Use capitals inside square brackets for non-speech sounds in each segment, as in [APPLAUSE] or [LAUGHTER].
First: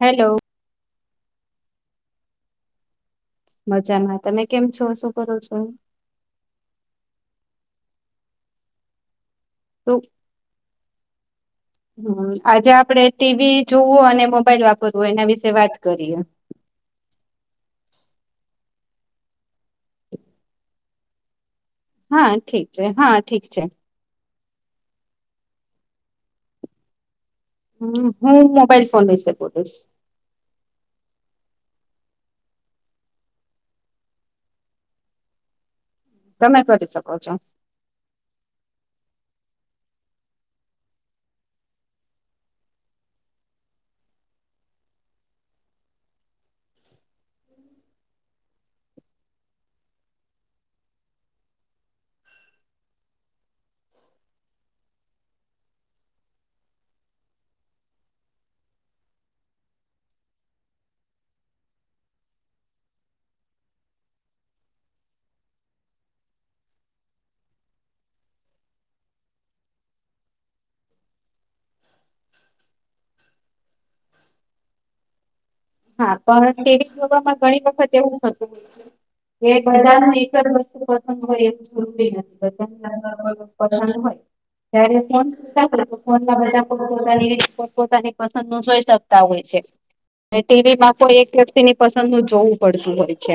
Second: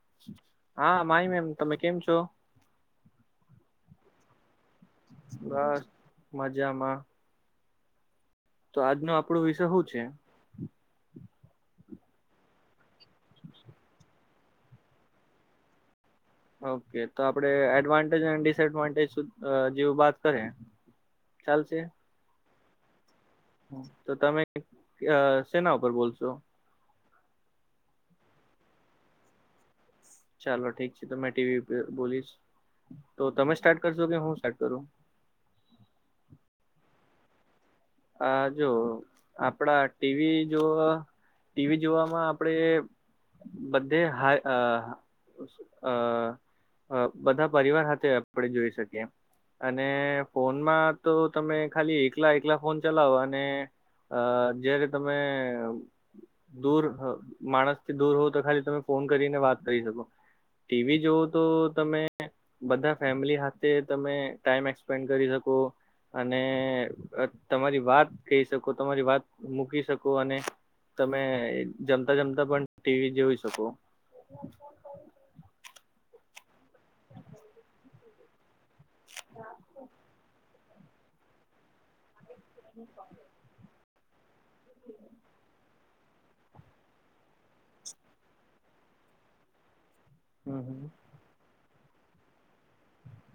Hello હા Mahi ma'am તમે કેમ છો. મજામાં તમે કેમ છો શું કરો છો બસ મજામાં. તો આજનો આપણો વિષય હું તો છે. હામ આજે આપડે ટીવી જોવું અને મોબાઈલ વાપરવું એના વિશે વાત કરીએ. ઓકે તો આપડે એડવાન્ટેજ અને ડિસએડવાન્ટેજ જેવું વાત કરે. ચાલશે. હા ઠીક છે હા ઠીક છે. તો તમે આ સેના ઉપર બોલશો. હમ્મ હું મોબાઈલ ફોન વિશે બોલીશ. ચાલો ઠીક છે તો મે ટીવી પે બોલીશ તો તમે સ્ટાર્ટ કરશો કે હું સ્ટાર્ટ કરું. તમે કરી શકો છો. આ જો આપડા ટીવી જોવા ટીવી જોવામાં આપણેે બધે હા આ આ અ બધા પરિવાર હાથે આપણે જોઈ શકીએ. અને ફોનમાં તો તમે ખાલી એકલા એકલા ફોન ચલાવો અને અ જયારે તમે દૂર આ માણસ થી દૂર હોવ તો ખાલી તમે ફોન કરીને વાત કરી શકો. ટીવી જોઓ તો તમે બધા ફેમિલી હાથે તમે ટાઈમ એસપેન્ડ કરી શકો. અને તમારી વાત કહી શકો તમારી વાત મૂકી શકો અને તમે જમતા જમતા પણ ટીવી જોઈ શકો. હા પણ તેવીસ [UNINTELLIGIBLE] ઘણી વખત એવું થતું કે બધા ને એક જ વસ્ તું પસંદ હોય એક [UNINTELLIGIBLE] પસંદ હોય. ત્યારે ફોન મુક્તજ કોઈક નો ફોન [UNINTELLIGIBLE] પોતાની પસંદો જોઈ શકતા હોય છે. ને ટીવી હમ માં કોઈ એક વ્યક્તિની પસંદ નું જોવું પડતું હોય છે.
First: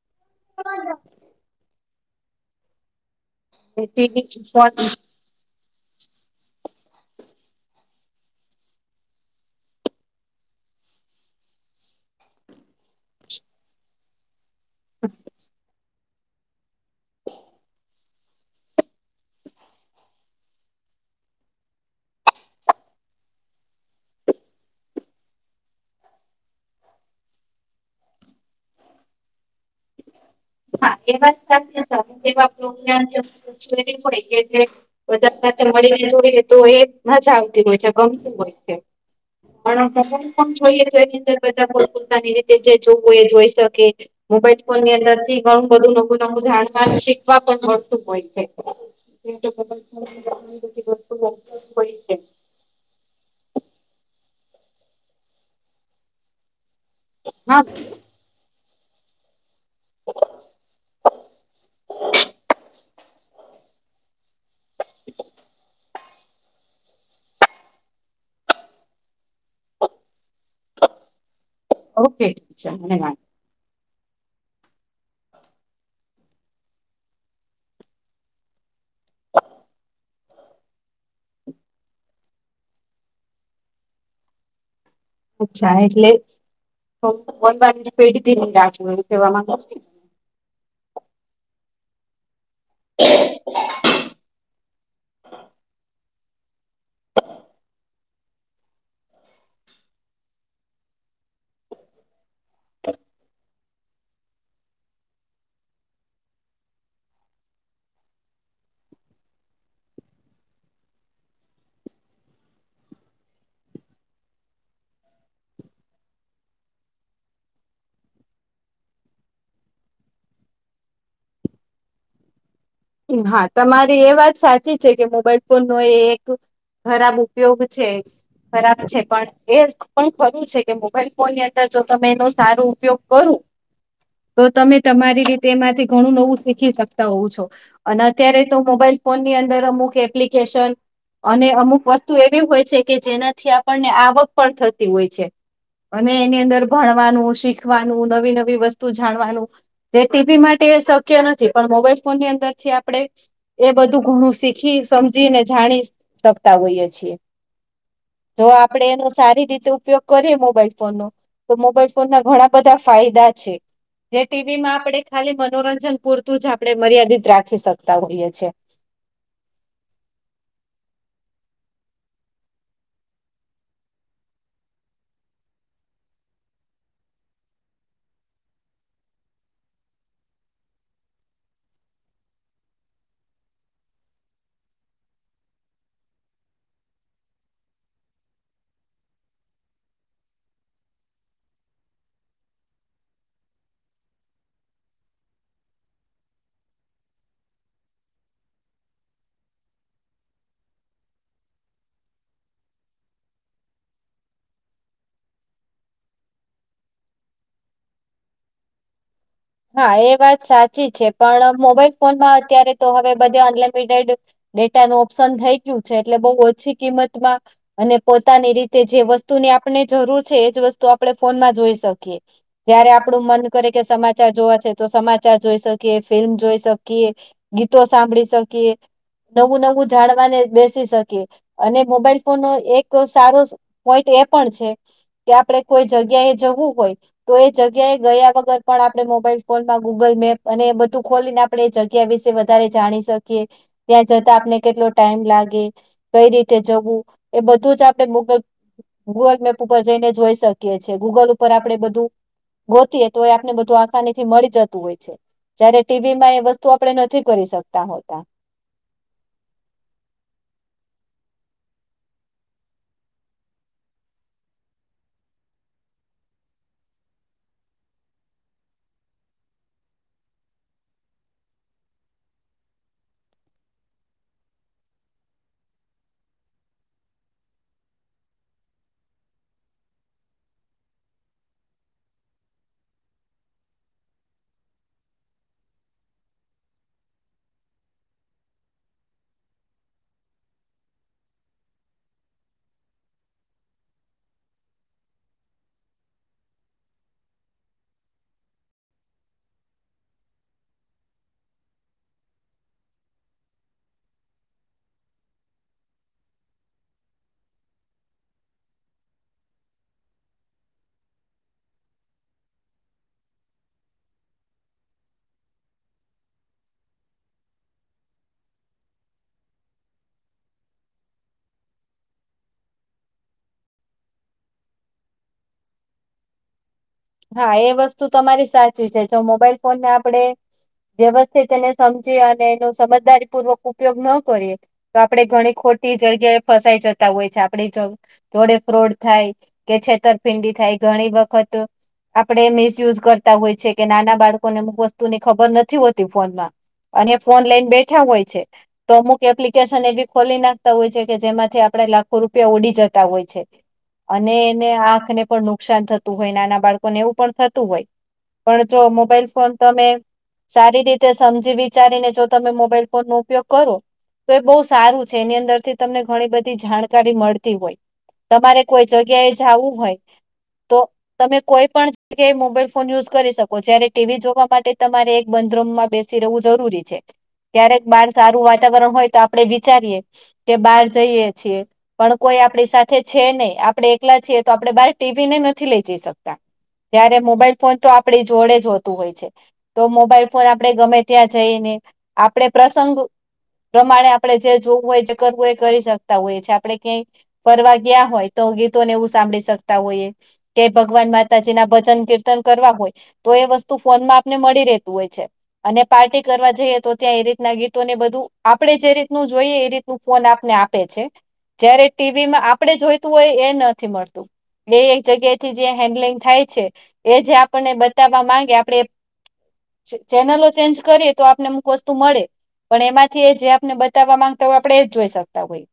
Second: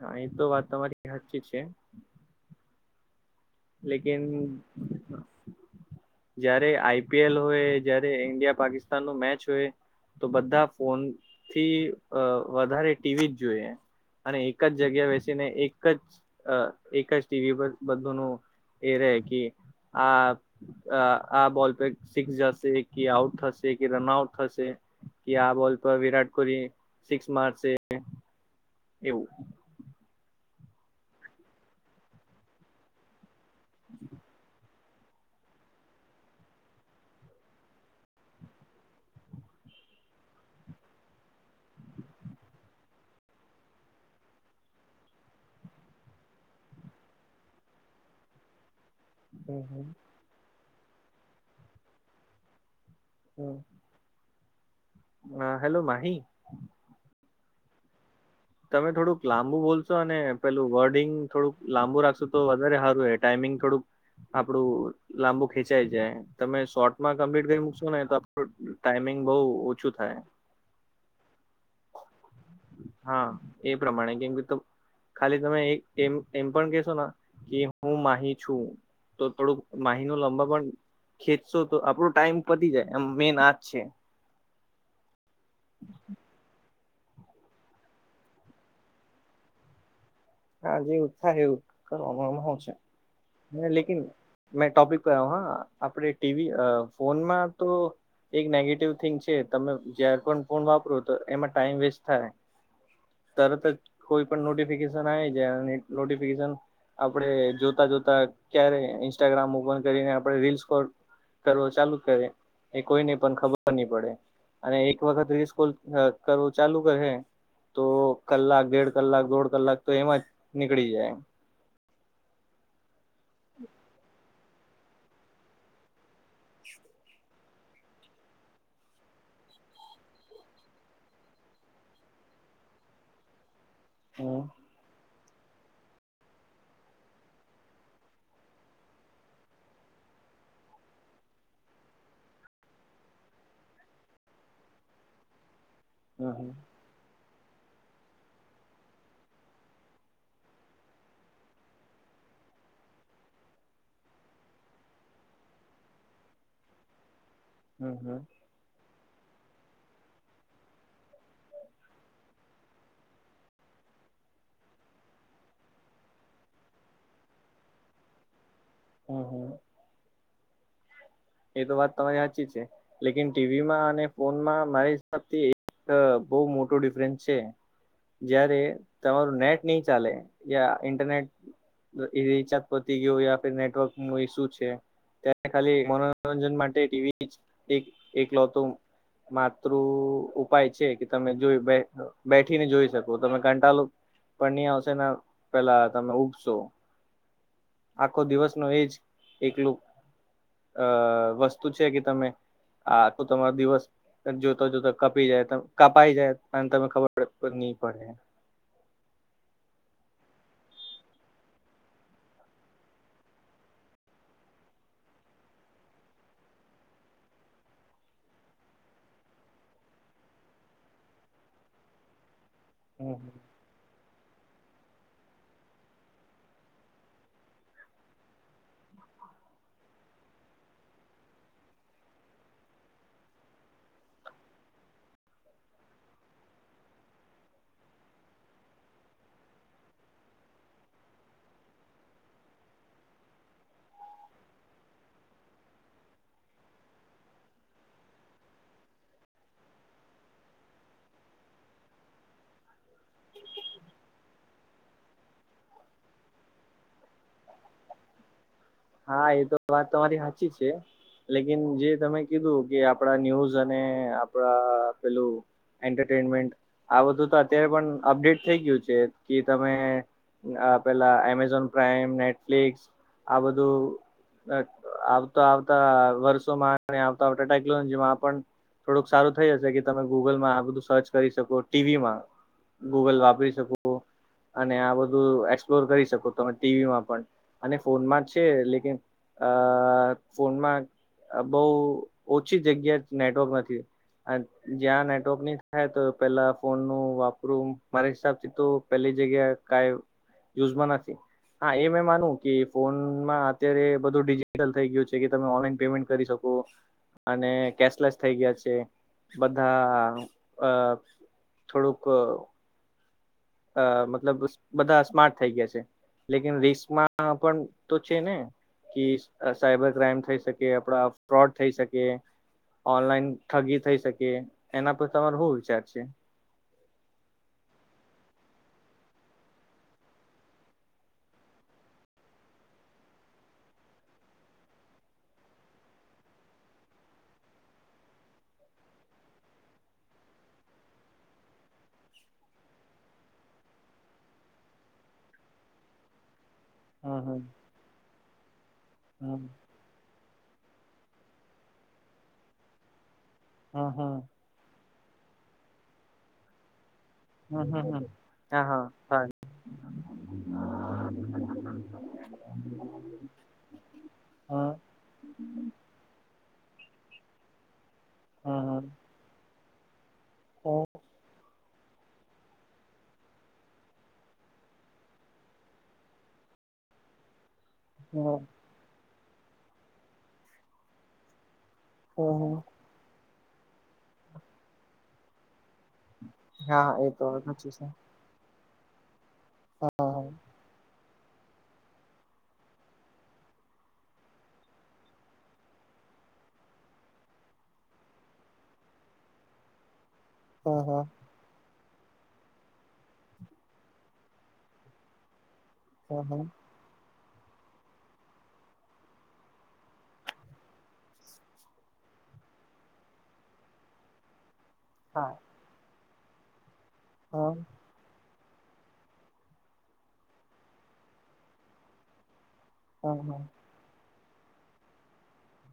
હા એ તો વાત તમારી સાચી છે. લેકિન ટીવી જયારે આઈપીએલ હોય, જયારે ઈન્ડિયા પાકિસ્તાન નું મેચ હોય. તો બધા ફોનથી અ વધારે ટીવી જ જોઈએ અને એ કજ જગ્યા બેસીને એક જ અ એક જ ટીવી પર બધુંનું એ રેય કે આ આ આ બોલ પે સિક્સ જશે કે આઉટ થશે કે રનઆઉટ થશે કે આ બોલ પર વિરાટ કોહલી સિક્સ મારશે એવું. હા એ વાત બાઞ પ ગ [UNINTELLIGIBLE] વધારે સાથે મળીને જોઈને તો એ નજ આવતી હોય છે ગમતું હોય છે [UNINTELLIGIBLE] પણ પણ જોઈએ તો એની અંદર બધા પોતાની રીતે જે જોવું એ જોઈ શકે મોબાઈલ ફોન ની અંદર ગણું બધું નું નકું જાણ જા શીખવા પણ મળતું હોય છે હમ હમ [UNINTELLIGIBLE] વસ્તુ હોય છે [INAUDIBLE] હમ [INAUDIBLE] હ હેલો માહી હા તમે થોડુંક લાંબુ બોલશો અને પેલું વર્ડિંગ થોડુંક લાંબુ રાખશો તો વધારે સારું એ ટાઈમિંગ થોડુંક આપડું લાંબુ ખેંચાઈ જાય તમે શોર્ટમાં કમ્પ્લીટ કરી મૂકશો ને તો આપણું ટાઈમિંગ બહુ ઓછું થાય ઓકે ટચ ધન્યવાદ [UNINTELLIGIBLE] હા એ પ્રમાણે કેમ કે તો ખાલી તમે એ એમ પણ કેહેશો કે હું માહી છું તો થોડુંક માહી નુ લાબા પણ ખેચશો તો આપડો ટાઈમ પતી જાય આમ મેન આજ છે અચ્છા એટલેન સ્પેડથી હું રાખ કેવા માંગ [UNINTELLIGIBLE] હા જેવું થાય એવું કરવામાં આવશે હ લેકીન મેં ટોપિક કર હા આપડે ટીવી ફોનમાં તો એક નેગેટિવ થિંગ છે તમે જયાર પણ ફોન વાપરો તો એમાં ટાઈમ વેસ્ટ થાય તો તરત જ કોઈ પણ નોટિફિકેશન આવી જાય અને નોટિફિકેશન આપણે જોતા જોતા ક્યારે ઇન્સ્ટાગ્રામ ઓપન કરીને આપણે રીલ્સ કો કરવો ચાલુ કરે એ કોઈને પણ ખબર નહી પડે અને એક વખત રીલ સ્કોલ કરવું ચાલુ કરશે તો કલાક દેડ કલાક દોઢ કલાક તો એમાં જ નીકળી જાય એમ હા તમારી એ વાત સાચી છે કે મોબાઈલ ફોન નો એ એક ખરાબ ઉપયોગ છે ખરાબ છે પણ એ પણ ખરું છે કે મોબાઈલ ફોનની અંદર જો તમે એનો સારો ઉપયોગ કરો તો હમ તમે તમારી રીતેમાંથી ઘણું નવું શીખી શકતા હોવ છો અને અત્યારે તો મોબાઈલ ફોન ની અંદર અમુક એપ્લિકેશન અને અમુક વસ્તુ એવી હોય છે કે જેનાથી આપણને આવક પણ થતી હોય છે અને હમ એની હમ અંદર ભણવાનું શીખવાનું નવી નવી વસ્તુ જાણવાનું જે ટીવી માટે શક્ય નથી પણ મોબાઈલ ફોનની અંદરથી આપણે એ બધું ઘણું શીખી સમજી ને જાણી શકતા હોઈએ છીએ હમ હમ જો આપડે એનો સારી રીતે ઉપયોગ કરીએ મોબાઈલ ફોનનો તો મોબાઈલ ફોન ના ઘણા બધા ફાયદા છે જે ટીવીમાં આપણે ખાલી મનોરંજન પૂરતું જ આપડણે મર્યાદિત રાખી શકતા હોઈએ છેએ હમ હમ એ તો વાત તમારી સાચી છે લેકન ટીવીમાં અને ફોનમાં મારા હિસાબ થી અ બહુ મોટો ડિફરન્સ છે જયારે તમારું નેટ નહી ચાલે યા ઇન્ટરનેટ રિચાર્જ પતી ગયું નેટવર્ક ન ઇસુ છે ત ખાલી મનોરંજન માટે ટીવી જ એકલો હતું માતૃ ઉપાય છે કે તમે જો બેઠીને જોઈ શકો તમે કંટાલો પણ ની આવશે પેલા તમે ઉગશો આખો દિવસ નો એજ એકલું અ વસ્તુ છે કે તમે આ તો તમારો દિવસ જોતા જોતા કપી જાય ત કપાઈ જાય અને તમે ખબર ન પડે હા એ વાત સાચી છે પણ મોબાઈલ ફોનમાં અત્યારે તો હવે બધે અનલિમિટેડ ડેટા નું ઓપ્શન થઈ ગયું છે એટલે બઉુ ઓછી કિંમતમાં અને પોતાની રીતે જે વસ્તુની આપણે જરૂર છે એજ વસ્તુ આપડણે ફોનમાં જોઈ શકી જ્યારે આપણું મન કરે કે સમાજ મા જોવા છે તો સમાચાર જોઈ શકીએ ફિલ્મ જોઈ શકીએ ગીતો સાંભળી શકીએ નવું નવું જાણવાને બેસી શકી અને મોબાઈલ ફોન ન એક સારો પોઈટ એ પણ છે કે આપડણે કોઈ જગ્યા એ જવું હોય તો એ જગ્યા એ ગયા વગર પણ આપણે મોબાઈલ ફોનમાં ગુગલ મેપ અને બધું ખોલીને આપણે એ જગ્યા વિશે વધારે જાણી શકીએ ત્યાં જતા આપને કેટલો ટાઈમ લાગે કઈ રીતે જવું એ બધું જ આપડણે ગુગલ ગૂગલ મેપ ઉપર જઈને જોઈ શકીએ છીએ ગૂગલ ઉપર આપણેે બધું ગોતીય તો એ આપને બધું આસાની થી મળી જતું હોય છે જયારે ટીવી માં એ વસ્તુ આપડે નથી કરી શકતા હોતા હા એ તો વાત તમારી સાચી છે લેકિન જે તમે કીધું કે આપડા ન્યૂઝ અને આપડા પેલું એન્ટરટેનમેન્ટ આ બધું તો અત્યારે પણ અપડેટ થઈ ગયું છે કે તમે પેલા એમેઝોન પ્રાઈમ નેટફ્લિક્સ આ બધું. આવતા આવતા વર્ષોમાં આવતા આવતા ટેકનોલોજી માં પણ. થોડુંક સારું થઈ જશે કે તમે ગુગલમાં આ બધું સર્ચ કરી શકો ટીવીમાં. ગૂગલ વાપરી શકો અને આ બધું એક્સપ્લોર કરી શકો તમે ટીવીમાં પણ અને ફોનમાં જ. છે લકન અ ફોનમાં. આ બહુ ઓછી જગ્યા નેટવર્ક નથી. જ્યાં નેટવર્ક ન થાય તો પેલા ફોનનુંું વાપરું મારા હિસાબથી તો. પેલી જગ્યા ક યુઝમાં નથી હા એ મે માનું કે ફોન. અત્યારે બધું ડિજિટલ થઈ ગયું છે કે તમે ઓનલાઈન પેમેન્ટ કરી શકો. અને કેશલેસ થઈ ગયા છે બધા અ. થોડુંક. અ મતલબ બધા સ્માર્ટ થઈ ગયા છે. લેકન રિસમાં પણ તો છે ને. કે સાઈબર ક્રાઈમ થઈ શકે આપડા ફ્રોડ થઈ શકે. ઓનલાઈન ઠગી થઈ શકે એના પર તમારો શું વિચાર છે. હા એ વસ્તુ તમારી સાચી છે જો મોબાઈલ ફોન ને આપણે. વ્યવસ્થિત એને સમજી અને એનો સમજદારી પૂર્વક ઉપયોગ ન કરીએ. તો આપડણે ઘણી ખોટી જગ્યાએ ફસાઈ જતા હોય છે આપણી. જોડે ફ્રોડ થાય કે છેતરપિંડી થાય ઘણી વખત. આપણે મિસયુઝ કરતા હોય છે કે નાના બાળકોને અમુક વસ્તુની ખબર નથી હોતી ફોનમાં. અને હમ ફોન લઈને બેઠા હોય છે તો અમુક હમ એપ્લિકેશન એ ખોલી નાખતા હોય છે કે જેમાંથી આપણે લાખો રૂપિયા ઉડી જતા હોય છે હમ હમ અને ને આંખ ને પણ નુકસાન થતું હોય નાના બાળકો ને એવું પણ થતું હમ હોય હ હમ. હા પણ જો હા મોબાઈલ હા ફોન તમે સારી રીતે સમજી વિચારીને જો તમે મોબાઈલ ફોન નો ઉપયોગ કરો. તો એ બહુ હમ સારું છે એની અંદરથી તમને ઘણી બધી જાણકારી મળતી હોય. તમારે કોઈ હમ જગ્યાએ જવું હોય તો હમ તમે કોઈ પણ જે મોબાઈલ ફોન યુઝ કરી શકો જ્યારે ટીવી જોવા માટે તમારે એક બંધરૂમમાં બેસી રહેવું જરૂરી છે. છેે. ક્યારેક બહાર સારું વાતાવરણ હોય તો આપડે વિચારીએ કે બહાર જઈએ છીએ. પણ હમ કોઈ હમ આપણી સાથે છે નહી આપણે એકલા છીએ તો આપણે બહાર ટીવી ને નથી લઈ જઈ શકતા. હા એ ત્યારે તો મોબાઈલ સાચું ફોન તો છે આપડી જોડે જ હોતું હોય છે તો હા મોબાઈલ ફોન હા આપણે ગમે ત્યાં જઈને આપડે પ્રસંગો પ્રમાણે આપણે જે જોવું હોય જે કરવું હો એ કરી શકતા હોય છે આપણે ક્યાંય ફરવા ગયા હોય તો ગીતોને એવું સાંભળી શકતા હોઈએ કે હા હા ભગવાન મા માતાજી ના ભજન કીર્તન કરવા હોય તો એ વસ્તુ ફોનમાં આપને મળી રહેતું હોય છે. અને પાર્ટી હા હા કરવા જઈએ તો ત્યાં એ રીતના ગીત તોને બધું આપણે જે રીતનું જોઈએ એ રીતનું ફોન આપને આપે છે. જયારે ટીવી માં આપણેે જોઈતું હોય એ નથી મળતું. એ એક હા જગ્યાથી જે હેન્ડલિંગ થાય છે એ જે હા હા આપણને બ બતાવા માંગે આપણેે ચેનલો ચેન્જ કરીએ તો આપને અમુક વસ્તુ મળે. પણ એમાંથી હા હા જે આપને બતાવવા માંગતા હોય આપણે એ જ જોઈ શકતા હોય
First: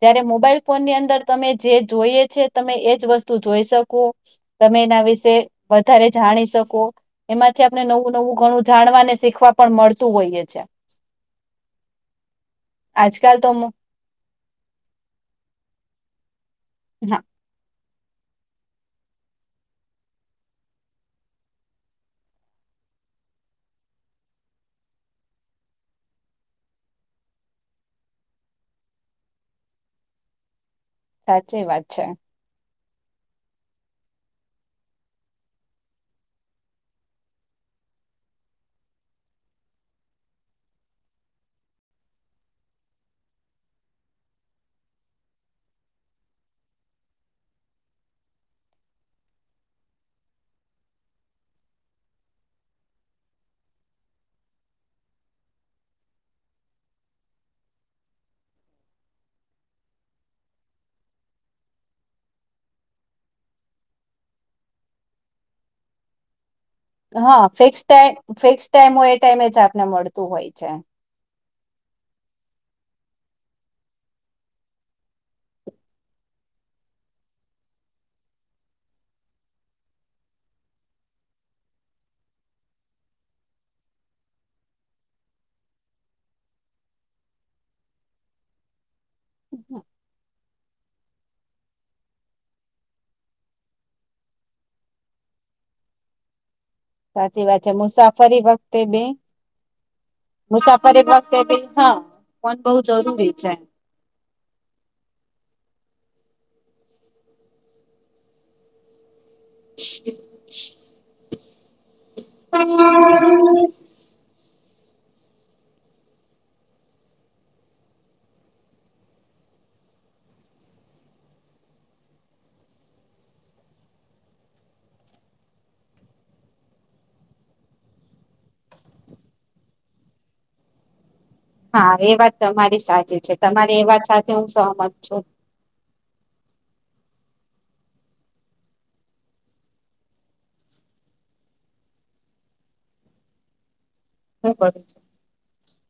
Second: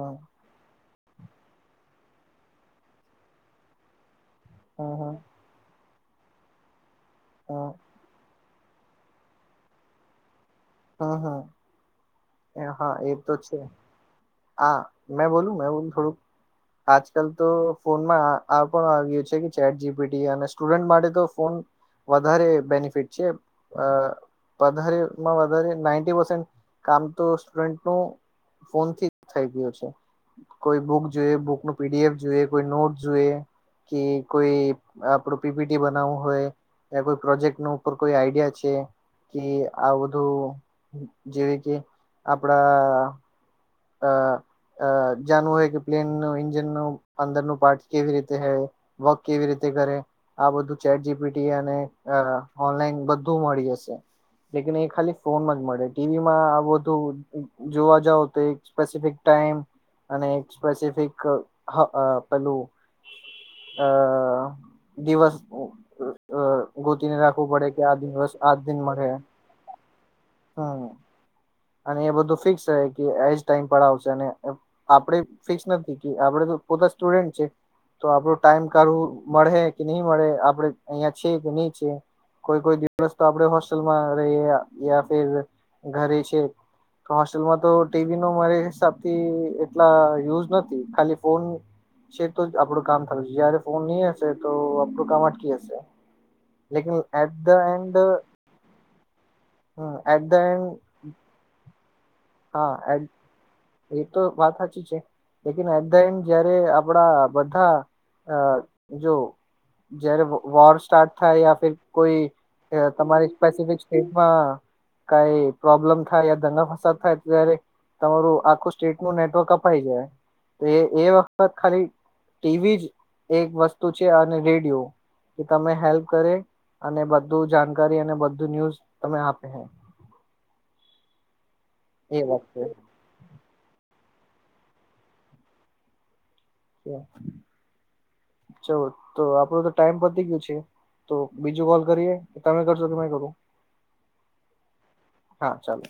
જ્યારે મોબાઈલ ફોન ની અંદર તમે જે જોઈએ છે તમે એજ વસ્તુ જોઈ શકો તમે હા એના વિશે વધારે જાણી શકો એમાંથી આપણે નવ વું ઘણું જાણવા ને શીખવા પણ મળતું હોઈએ છે. હા હા એ હા એ તો છે. હા મેં બોલું મે બોલું થોડુંક આજ હા કલ તો ફોનમાં આ પણ આવ્યું છે કે ચેટ જીપીટી અને સ્ટુડન્ટ માટે તો ફોન વધારે બેનિફિટ છે અ વધારેમાં [UNINTELLIGIBLE] નાઇટી પર્સન્ટ કામ તો સ્ટુડન્ટ નુ ફોનથી થઈ ગયું છે. કોઈ બુક જોઈએ, સાચી બુકનું વાત છે પીડીએફ જોઈએ, કોઈ નોટ જોઈએ. કે કોઈ આપડું પીપીટી બનાવવું હોય. [UNINTELLIGIBLE] કોઈ પ્રોજેક્ટ નુ ઉપર કોઈ આઈડિયા છે કે આ બધું જેવી કે આપડા અ જાણવું હોય કે પ્લેન નું ઇન્જનનું અંદરનું પાર્ટ કેવી રીતે હે વક કેવી રીતે કરે? આ બધું ચેટ જીપીટી અને ઓનલાઈન બધું મળી જશે. લેકિન એ ખાલી ફોનમાં જ મળે ટીવીમાં આ બધું જોવા જાવ તો એ સ્પેસિફિક ટાઈમ અને એક સ્પેસિફિક હ પેલું અ દિવસ અ ગોતીને હા રાખવું પડે કે ફિક્સ આ ટાઈમ દિવસ આજ ફિક્સ દિન ટાઈમ મળે હોય એ ટાઈમે જ આપને મળતું હોય છે હમ અને એ બધું ફિક્સ છે કે એજ ટાઈમ પર આવશે અને આપડે ફિક્સ નથી કે આપડે તો પોતે સ્ટુડન્ટ છે. તો આપડો ટાઈમ કાઢવું મળે કે નહી મળે આપણે અહિયાં છી કે નહી છે. કોઈ કોઈ દિવસ તો આપણેે હોસ્ટેલમાં રહીએ યા ફિર ઘરે છે. હોસ્ટેલમાં તો ટીવી નો મારી હિસાબથી એટલા યુઝ નથી ખાલી ફોન છે તો જ આપડું કામ થારું છે જયારે ફોન નહી હશે તો આપણું કામ અટકી હશે. લેકન એટ ધ એન્ડ તે બે, એટ ધ એન્ડ મુસાફરી હા [UNINTELLIGIBLE] હા એડ જરૂરી છે એ તો વાત સાચી છે, લેકન એટ ધ એન્ડ જયારે આપડા બધા આ જો જયારે વોર સ્ટાર્ટ થાય યા કોઈ તમારી હા ેસફિક સ્ટેટમાં કઈ પ્રોબ્લમ થાય દંગા ફસદ થાય. જારે તમારું આખું સ્ટેટ નું નેટવર્ક અપાઈ જાય, એ એ વખત ખાલી ટીવી જ એક વસ્તુ છે અને રેડિયો. કે તમે હેલ્પ કરે, અને બધું જાણકારી અને બધું ન્યુઝ તમે આપે. હા એ વાત તમારી સાચી છે તમારી એ વાત સાથે હું સહમત છું. ચાલ તો આપડો તો ટાઈમ પરથી ગયો છે. તો બીજું કોલ કરીએ કે તમે કરશો કે મે કરું? હ કરી છે. હા ચાલો.